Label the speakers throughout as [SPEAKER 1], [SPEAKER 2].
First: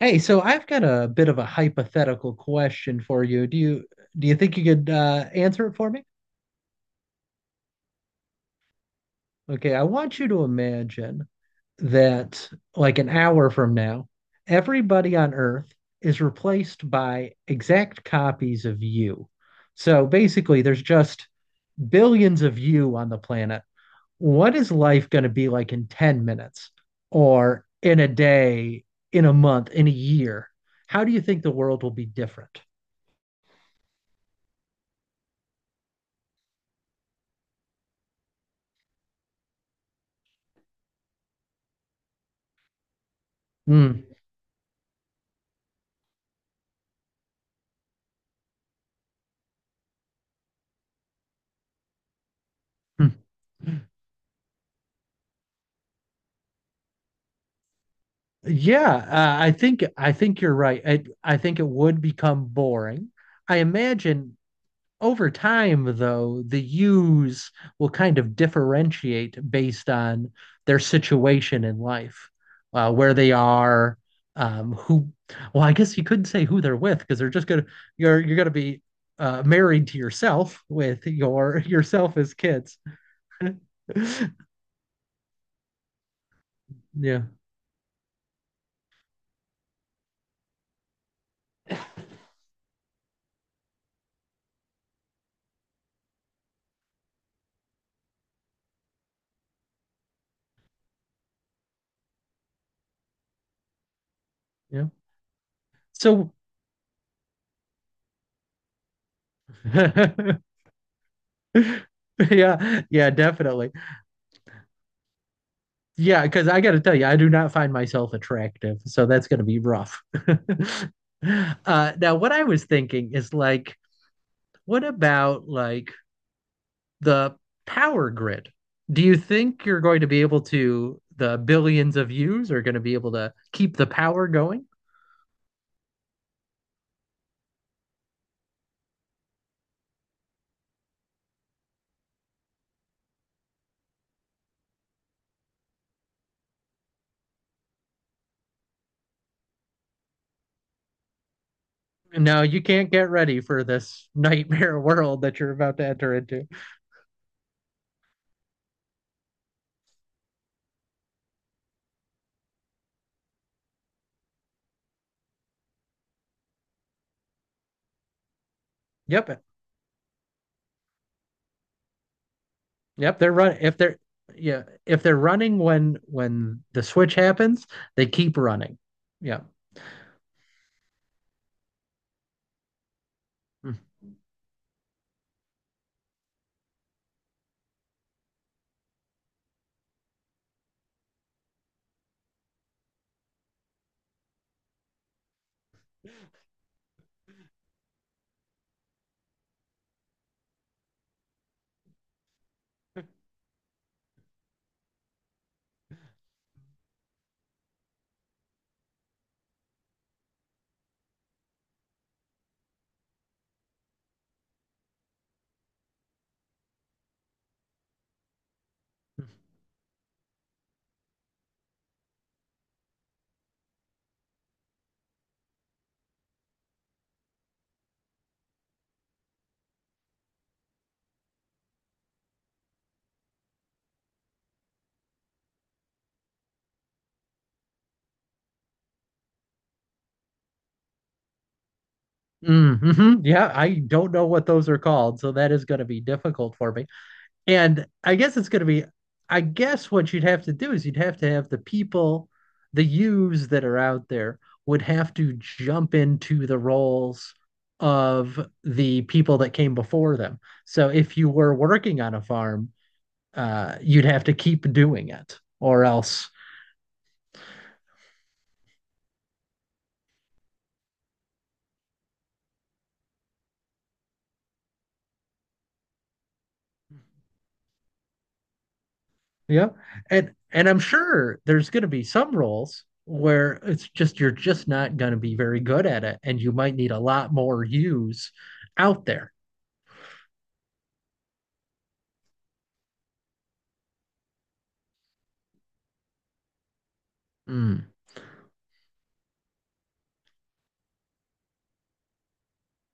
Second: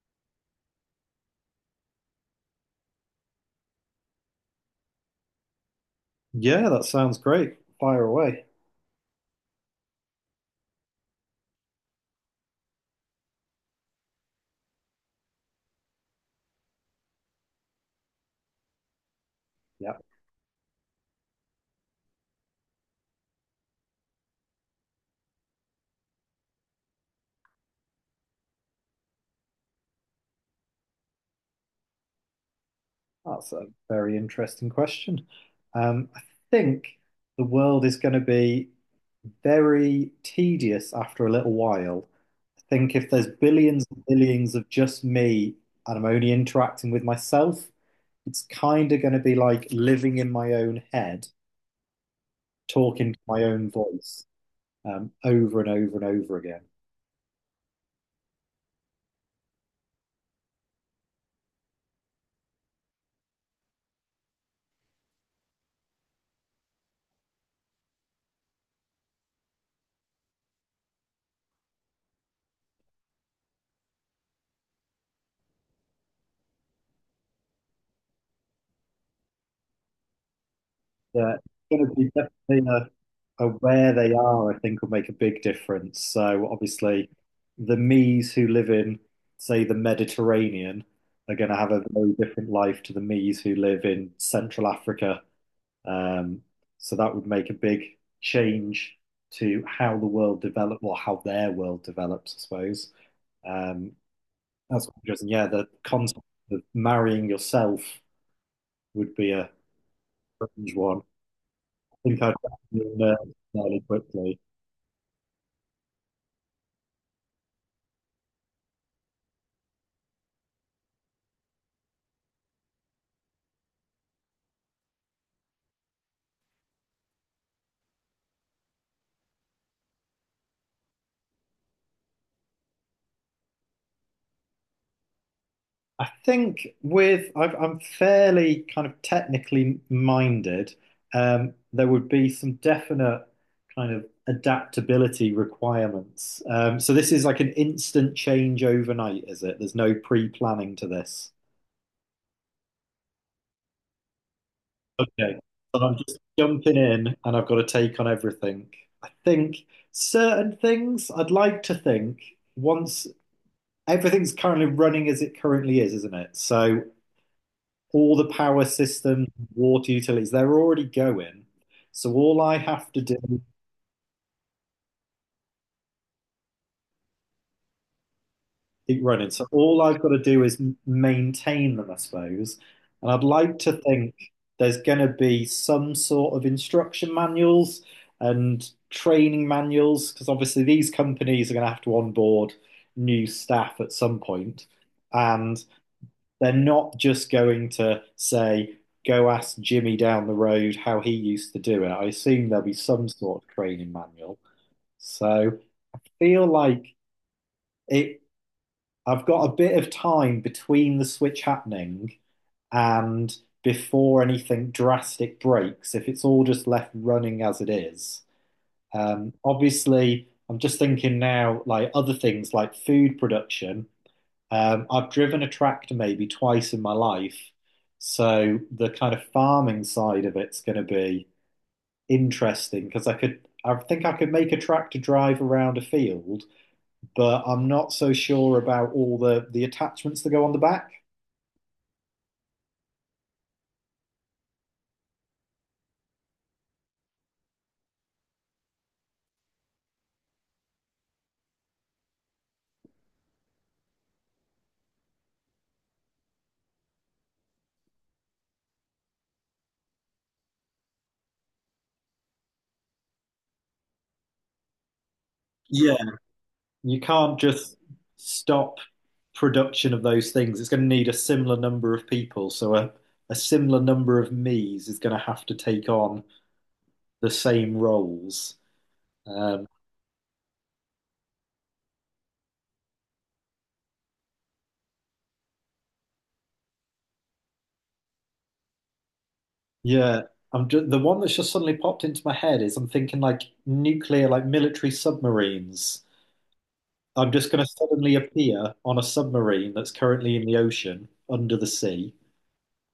[SPEAKER 1] Hey, so I've got a bit of a hypothetical question for you. Do you think you could answer it for me?
[SPEAKER 2] Yeah, that sounds great. Fire away.
[SPEAKER 1] Okay, I want you to imagine that like an hour from now, everybody on Earth is replaced by exact copies of you.
[SPEAKER 2] Yeah,
[SPEAKER 1] So basically, there's just billions of you on the planet. What is life going to be like in 10 minutes or in a day, in a month, in a year? How do you think the world will be different?
[SPEAKER 2] that's a very interesting question. I think the world is going to be very tedious after a little while. I think if there's billions and
[SPEAKER 1] Hmm.
[SPEAKER 2] billions of just me and I'm only interacting with myself, it's kind of going to be like living in my own head,
[SPEAKER 1] Hmm.
[SPEAKER 2] talking to my own voice over and over and over again.
[SPEAKER 1] Yeah, I think you're right. I think it would become boring. I imagine over time, though, the U's will kind of differentiate based on their situation in life, where they are, who. Well, I guess you couldn't say who they're with because they're just gonna you're gonna be married to yourself with
[SPEAKER 2] Yeah,
[SPEAKER 1] your
[SPEAKER 2] it's gonna be
[SPEAKER 1] yourself as
[SPEAKER 2] definitely
[SPEAKER 1] kids.
[SPEAKER 2] where they are, I think, will make a big difference. So obviously,
[SPEAKER 1] Yeah,
[SPEAKER 2] the me's who live in, say, the Mediterranean are going to have a very different life to the me's who live in Central Africa. Um, so that would make a big change to how the world develops, or how their world develops, I suppose. Um,
[SPEAKER 1] yeah.
[SPEAKER 2] that's interesting. Yeah, the concept
[SPEAKER 1] So.
[SPEAKER 2] of marrying yourself would be a strange one think I'd
[SPEAKER 1] Yeah, yeah,
[SPEAKER 2] learn
[SPEAKER 1] definitely.
[SPEAKER 2] fairly quickly.
[SPEAKER 1] Yeah, because I got to tell you, I do not find myself attractive, so that's going to be rough. Now, what I was thinking is like, what about like the power grid. Do you think you're going to be able to, the billions of views are going to be able to keep the power going?
[SPEAKER 2] I think with I've, I'm fairly kind of technically minded. There would be some definite kind of adaptability requirements. So this is like an instant change overnight, is it? There's no pre-planning to this.
[SPEAKER 1] No, you can't get ready for this nightmare world
[SPEAKER 2] Okay,
[SPEAKER 1] that you're about
[SPEAKER 2] so
[SPEAKER 1] to
[SPEAKER 2] I'm
[SPEAKER 1] enter
[SPEAKER 2] just
[SPEAKER 1] into.
[SPEAKER 2] jumping in, and I've got a take on everything. I think certain things I'd like to think once everything's currently running as it currently is, isn't it? So all the power systems,
[SPEAKER 1] Yep.
[SPEAKER 2] water utilities, they're already going. So all I have to do
[SPEAKER 1] Yep, they're
[SPEAKER 2] is
[SPEAKER 1] running. If they're, yeah, if they're running when the switch happens, they keep running.
[SPEAKER 2] keep running.
[SPEAKER 1] Yeah.
[SPEAKER 2] So all I've got to do is maintain them, I suppose. And I'd like to think there's going to be some sort of instruction manuals and training manuals, because obviously these companies are going to have to onboard new staff at some point. And they're not just going to say, go ask Jimmy down the road how he used to do it. I assume there'll be some sort of training manual. So feel like it I've got a bit of time between the switch happening and before anything drastic breaks, if it's all just left running as it is. Obviously, I'm just thinking now, like other things like food production. I've driven a tractor maybe twice in my life, so the kind of farming side of it's going to be interesting because I could, I think I could make a tractor drive around a field, but I'm not so sure about all the attachments that go on the back.
[SPEAKER 1] Mm-hmm. Yeah, I don't know what those are called, so that is going to be difficult for me. And I guess it's going to be, I guess what you'd have to do is you'd have to have the people, the yous that are out there would have to jump into the roles of the people that came before them. So if you were working on a farm, you'd have to keep doing it or
[SPEAKER 2] Yeah.
[SPEAKER 1] else
[SPEAKER 2] You can't just stop production of those things. It's going to need a similar number of people, so a similar number of me's is going to have to take on the same roles.
[SPEAKER 1] yeah. You
[SPEAKER 2] Um,
[SPEAKER 1] know? And I'm sure there's going to be some roles where it's just you're just not going to be very good at it, and you might need a lot more use out there.
[SPEAKER 2] Yeah, I'm just, the one that's just suddenly popped into my head is I'm thinking like nuclear, like military submarines. I'm just going to
[SPEAKER 1] Mm.
[SPEAKER 2] suddenly appear on a submarine that's currently in the ocean under the sea,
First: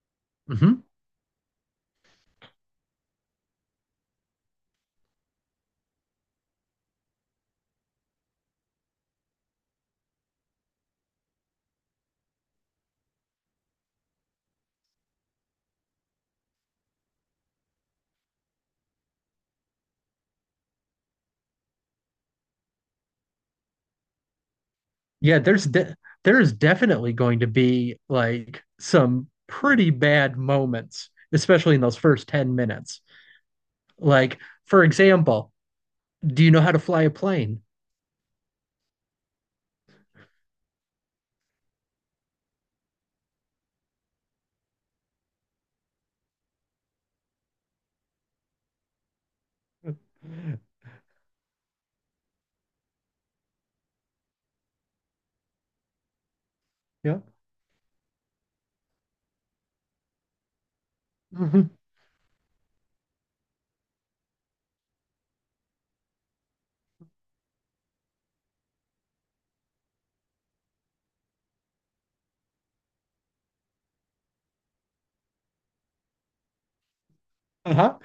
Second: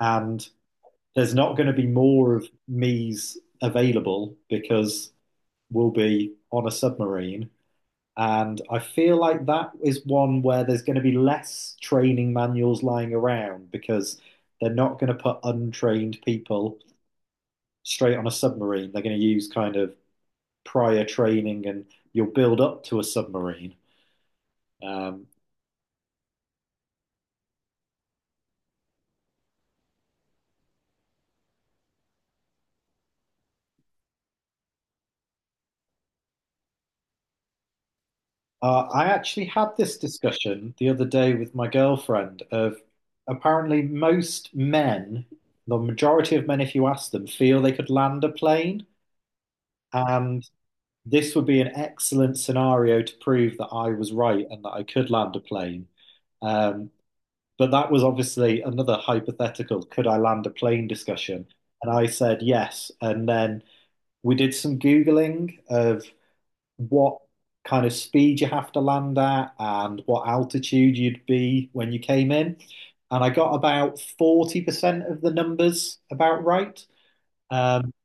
[SPEAKER 2] and
[SPEAKER 1] Hmm.
[SPEAKER 2] there's not going to be more of me's available because we'll be on a submarine. And I feel like that is one where there's going to be less training manuals lying around because they're not going to put untrained people straight on a submarine. They're going to use kind of prior training and you'll build up to a submarine. Um,
[SPEAKER 1] Yeah, there's definitely going to be like some pretty bad moments, especially in those first 10 minutes, like, for example, do you know how to fly a plane?
[SPEAKER 2] I actually had this discussion the other day with my girlfriend of apparently most men, the majority of men, if you ask them, feel they could land a plane. And this would be an excellent scenario to prove that I was right and that I could land a plane. Um,
[SPEAKER 1] Yeah.
[SPEAKER 2] but that was obviously another hypothetical, could I land a plane discussion?
[SPEAKER 1] Mhm.
[SPEAKER 2] And I said yes. And then we did some Googling of what kind of speed you have to land at and what altitude you'd be when you came in. And I got about 40% of the numbers about right. Um,
[SPEAKER 1] Uh-huh.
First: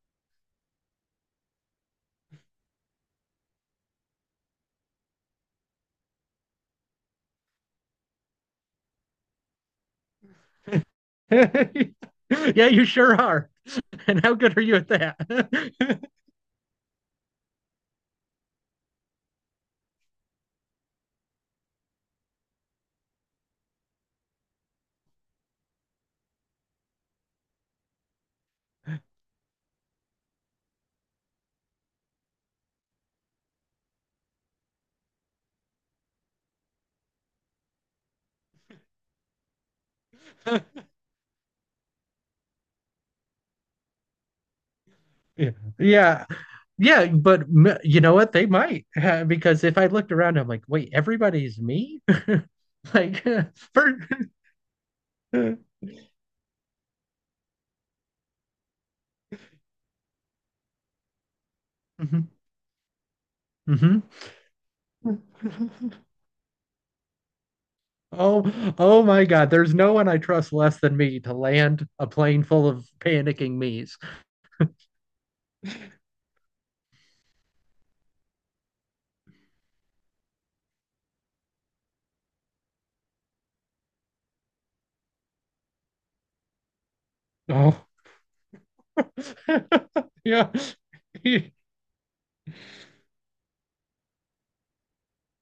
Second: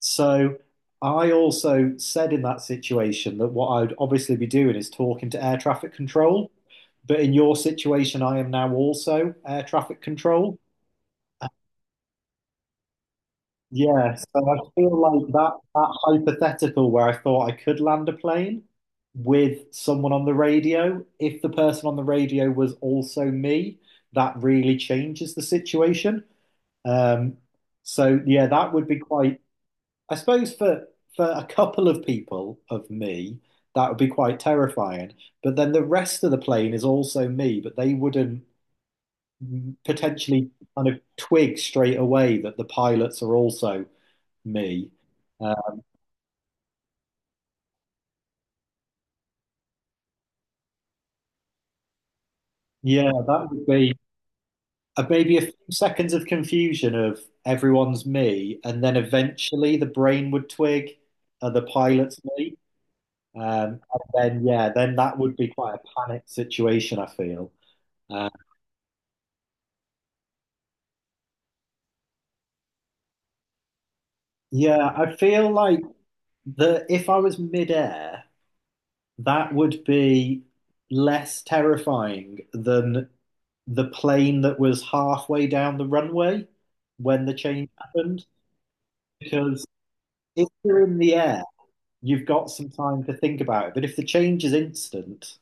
[SPEAKER 2] so I also said in that situation that what I'd obviously be doing is talking to air traffic control. But in your situation, I am now also air traffic control.
[SPEAKER 1] Yeah, you sure are.
[SPEAKER 2] Yeah,
[SPEAKER 1] And how
[SPEAKER 2] so I
[SPEAKER 1] good are you at
[SPEAKER 2] feel
[SPEAKER 1] that?
[SPEAKER 2] like that hypothetical where I thought I could land a plane with someone on the radio, if the person on the radio was also me, that really changes the situation. Um, so yeah, that would be quite, I suppose for a couple of people of me, that would be quite terrifying. But then the rest of the plane is also me, but they wouldn't potentially kind of twig straight away that the pilots are also me.
[SPEAKER 1] Yeah.
[SPEAKER 2] Uh,
[SPEAKER 1] Yeah. Yeah, but you know what? They might because if I looked around, I'm like, wait, everybody's me?
[SPEAKER 2] yeah,
[SPEAKER 1] Like,
[SPEAKER 2] that would be
[SPEAKER 1] for.
[SPEAKER 2] maybe a few seconds of confusion of everyone's me, and then eventually the brain would twig the pilot's
[SPEAKER 1] Mhm.
[SPEAKER 2] me.
[SPEAKER 1] Mhm.
[SPEAKER 2] And then, yeah, then that would be quite a panic situation, I feel. Uh,
[SPEAKER 1] Oh, oh my God. There's no one I trust less than me to land a plane full of panicking me's.
[SPEAKER 2] yeah, I feel like the if I was midair, that would be less terrifying than the plane that was halfway down the runway when the change
[SPEAKER 1] Oh,
[SPEAKER 2] happened because if
[SPEAKER 1] yeah.
[SPEAKER 2] you're in the air, you've got some time to think about it. But if the change is instant,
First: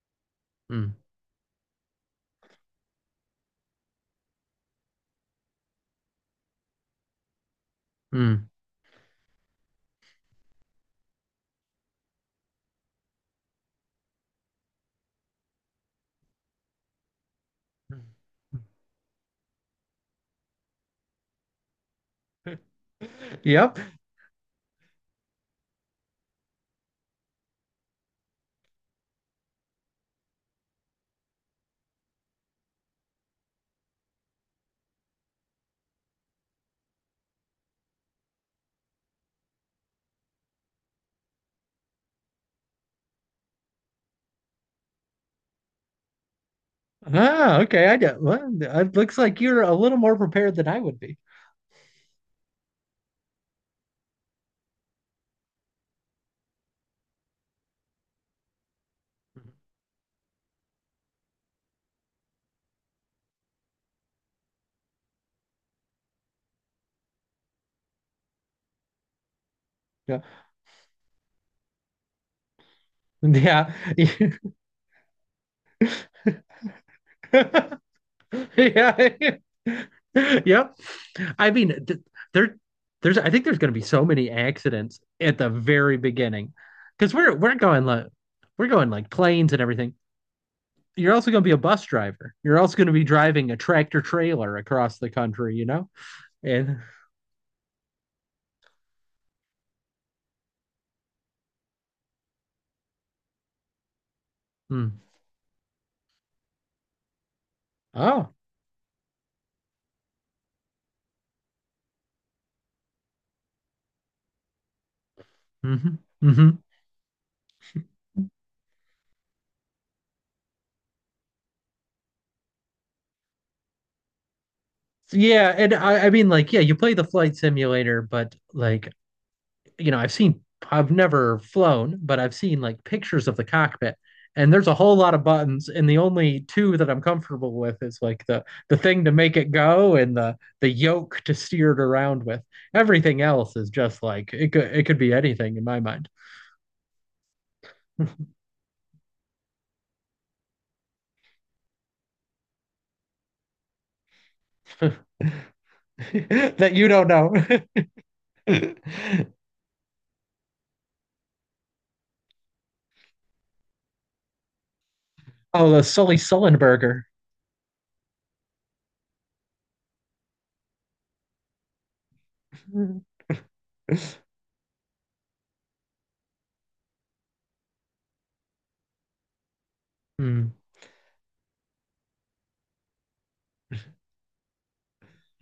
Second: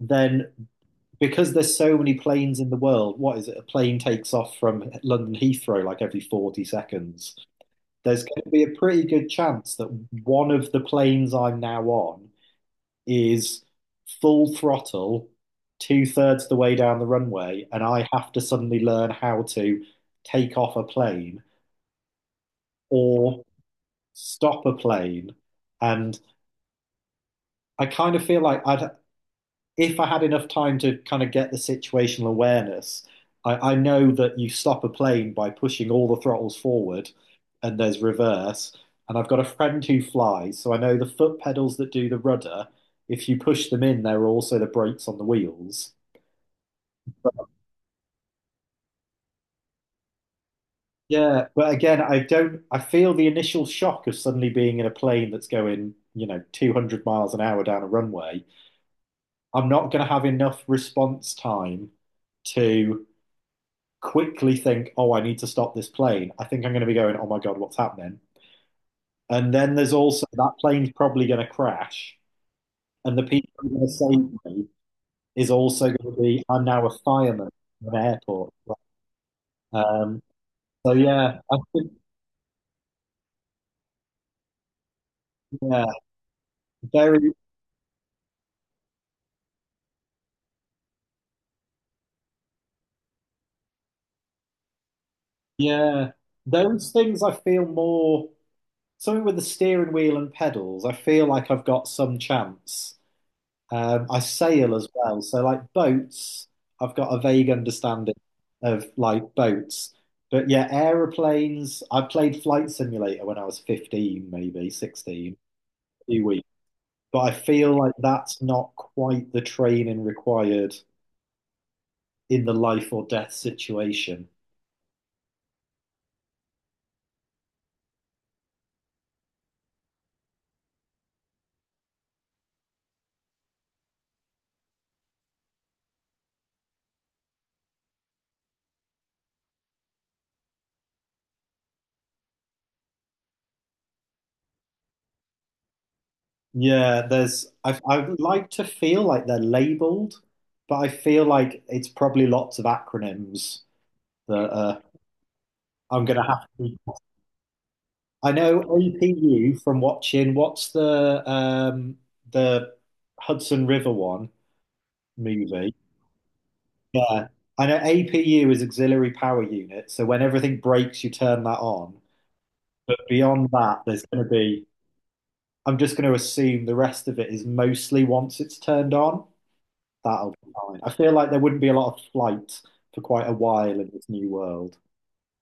[SPEAKER 2] then
[SPEAKER 1] Mm,
[SPEAKER 2] because there's so many planes in the world, what is it? A plane takes off from London Heathrow like every 40 seconds. There's going
[SPEAKER 1] mm.
[SPEAKER 2] to be a pretty good chance that one of the planes I'm now on is full throttle, two-thirds the way down the runway, and I have to suddenly learn how to take off a plane or
[SPEAKER 1] Yep.
[SPEAKER 2] stop a plane. And I kind of feel like I'd if I had enough time to kind of get the situational awareness, I know that you stop a plane by pushing all the throttles forward and there's reverse. And I've got a friend who flies, so I know the foot pedals that do the rudder, if you push them in, there are also the brakes on the wheels.
[SPEAKER 1] Ah, okay. I get. Well, it looks like you're a little more prepared than I would be.
[SPEAKER 2] Yeah, but again, I don't, I feel the initial shock of suddenly being in a plane that's going, you know, 200 miles an hour down a runway. I'm not going to have enough response time to quickly think, oh, I need to stop this plane. I think I'm going to be going, oh my God, what's happening? And then there's also that plane's probably going to crash. And the people who are
[SPEAKER 1] Yeah.
[SPEAKER 2] going to
[SPEAKER 1] Yeah.
[SPEAKER 2] save me is also going to be, I'm now a fireman at an airport.
[SPEAKER 1] yeah.
[SPEAKER 2] Um,
[SPEAKER 1] yep.
[SPEAKER 2] so yeah,
[SPEAKER 1] I
[SPEAKER 2] I
[SPEAKER 1] mean,
[SPEAKER 2] think,
[SPEAKER 1] there, there's. I think there's going to be so many accidents at the
[SPEAKER 2] yeah,
[SPEAKER 1] very beginning, because
[SPEAKER 2] very,
[SPEAKER 1] we're going like planes and everything. You're also going to be a bus driver. You're also going to be driving a tractor trailer across the country. You know,
[SPEAKER 2] yeah.
[SPEAKER 1] and
[SPEAKER 2] Those things I feel more, something with the steering wheel and pedals, I feel like I've got some chance. I sail as
[SPEAKER 1] mm.
[SPEAKER 2] well. So like boats, I've got a vague understanding
[SPEAKER 1] Oh,
[SPEAKER 2] of like boats. But yeah, aeroplanes, I played Flight Simulator when I was 15, maybe 16,
[SPEAKER 1] hmm.
[SPEAKER 2] a few weeks.
[SPEAKER 1] Hmm.
[SPEAKER 2] But I feel like that's not quite the training required in the life or death situation.
[SPEAKER 1] Yeah, I mean, like, yeah, you play the flight simulator, but like, you know, I've never flown, but I've seen like pictures of the cockpit, and there's a whole lot of buttons, and the only two that I'm comfortable with is like the thing to make it go and the yoke to steer it around with. Everything else is just like it could be anything in my mind.
[SPEAKER 2] Yeah, there's I would like to feel like they're labeled, but I feel like it's probably lots of acronyms that I'm gonna have to
[SPEAKER 1] That you don't know.
[SPEAKER 2] I know OPU from watching what's the Hudson River one
[SPEAKER 1] Oh,
[SPEAKER 2] movie.
[SPEAKER 1] the Sully Sullenberger.
[SPEAKER 2] Yeah. I know APU is auxiliary power unit, so when everything breaks, you turn that on. But beyond that, there's going to be, I'm just going to assume the rest of it is mostly once it's turned on, that'll
[SPEAKER 1] Hmm.
[SPEAKER 2] be fine. I feel like there wouldn't be a lot of flight for quite a while in this new world.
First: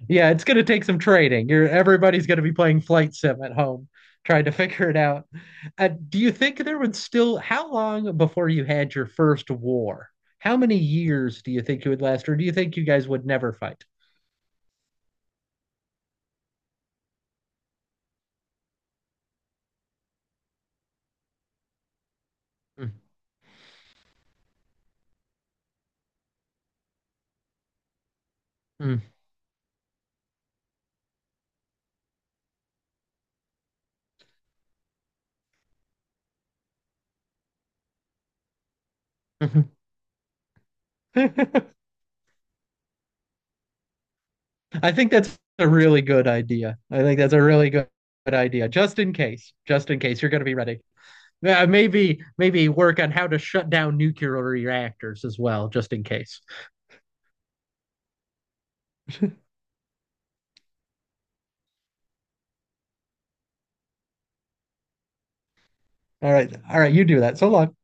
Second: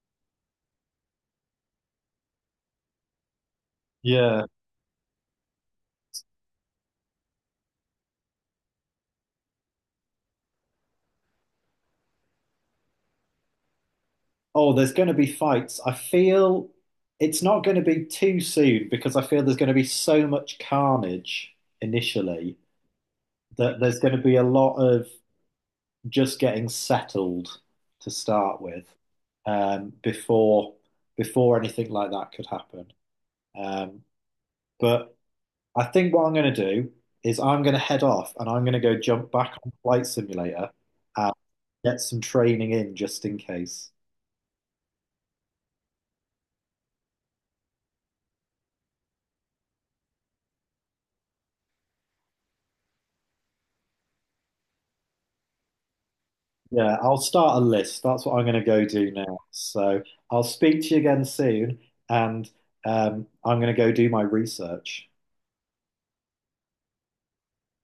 [SPEAKER 1] Yeah, it's going to take some training. You're, everybody's going to be playing flight sim at home, trying
[SPEAKER 2] Yeah.
[SPEAKER 1] to figure it out. Do you think there would still, how long before you had your first war? How many years do you think it would last, or do you think you guys would never fight?
[SPEAKER 2] Oh, there's going to be fights. I feel it's not going to be too soon because I feel there's going to be so much carnage initially
[SPEAKER 1] Mm,
[SPEAKER 2] that there's going to be a lot of just getting settled to start with
[SPEAKER 1] mm,
[SPEAKER 2] before anything like that could happen. Um, but I think what I'm going to do is I'm going to head off and I'm going to go jump back on
[SPEAKER 1] mhm.
[SPEAKER 2] Flight Simulator and get some training in just in case.
[SPEAKER 1] I think that's a really good idea. I think that's a really good, good idea. Just in case you're going to be ready. Maybe maybe work on how to shut down nuclear reactors as well, just in case.
[SPEAKER 2] Yeah, I'll start a list. That's what I'm going to go do now. So I'll speak to you again soon, and I'm going to go do my research.
[SPEAKER 1] All right, you do that. So long.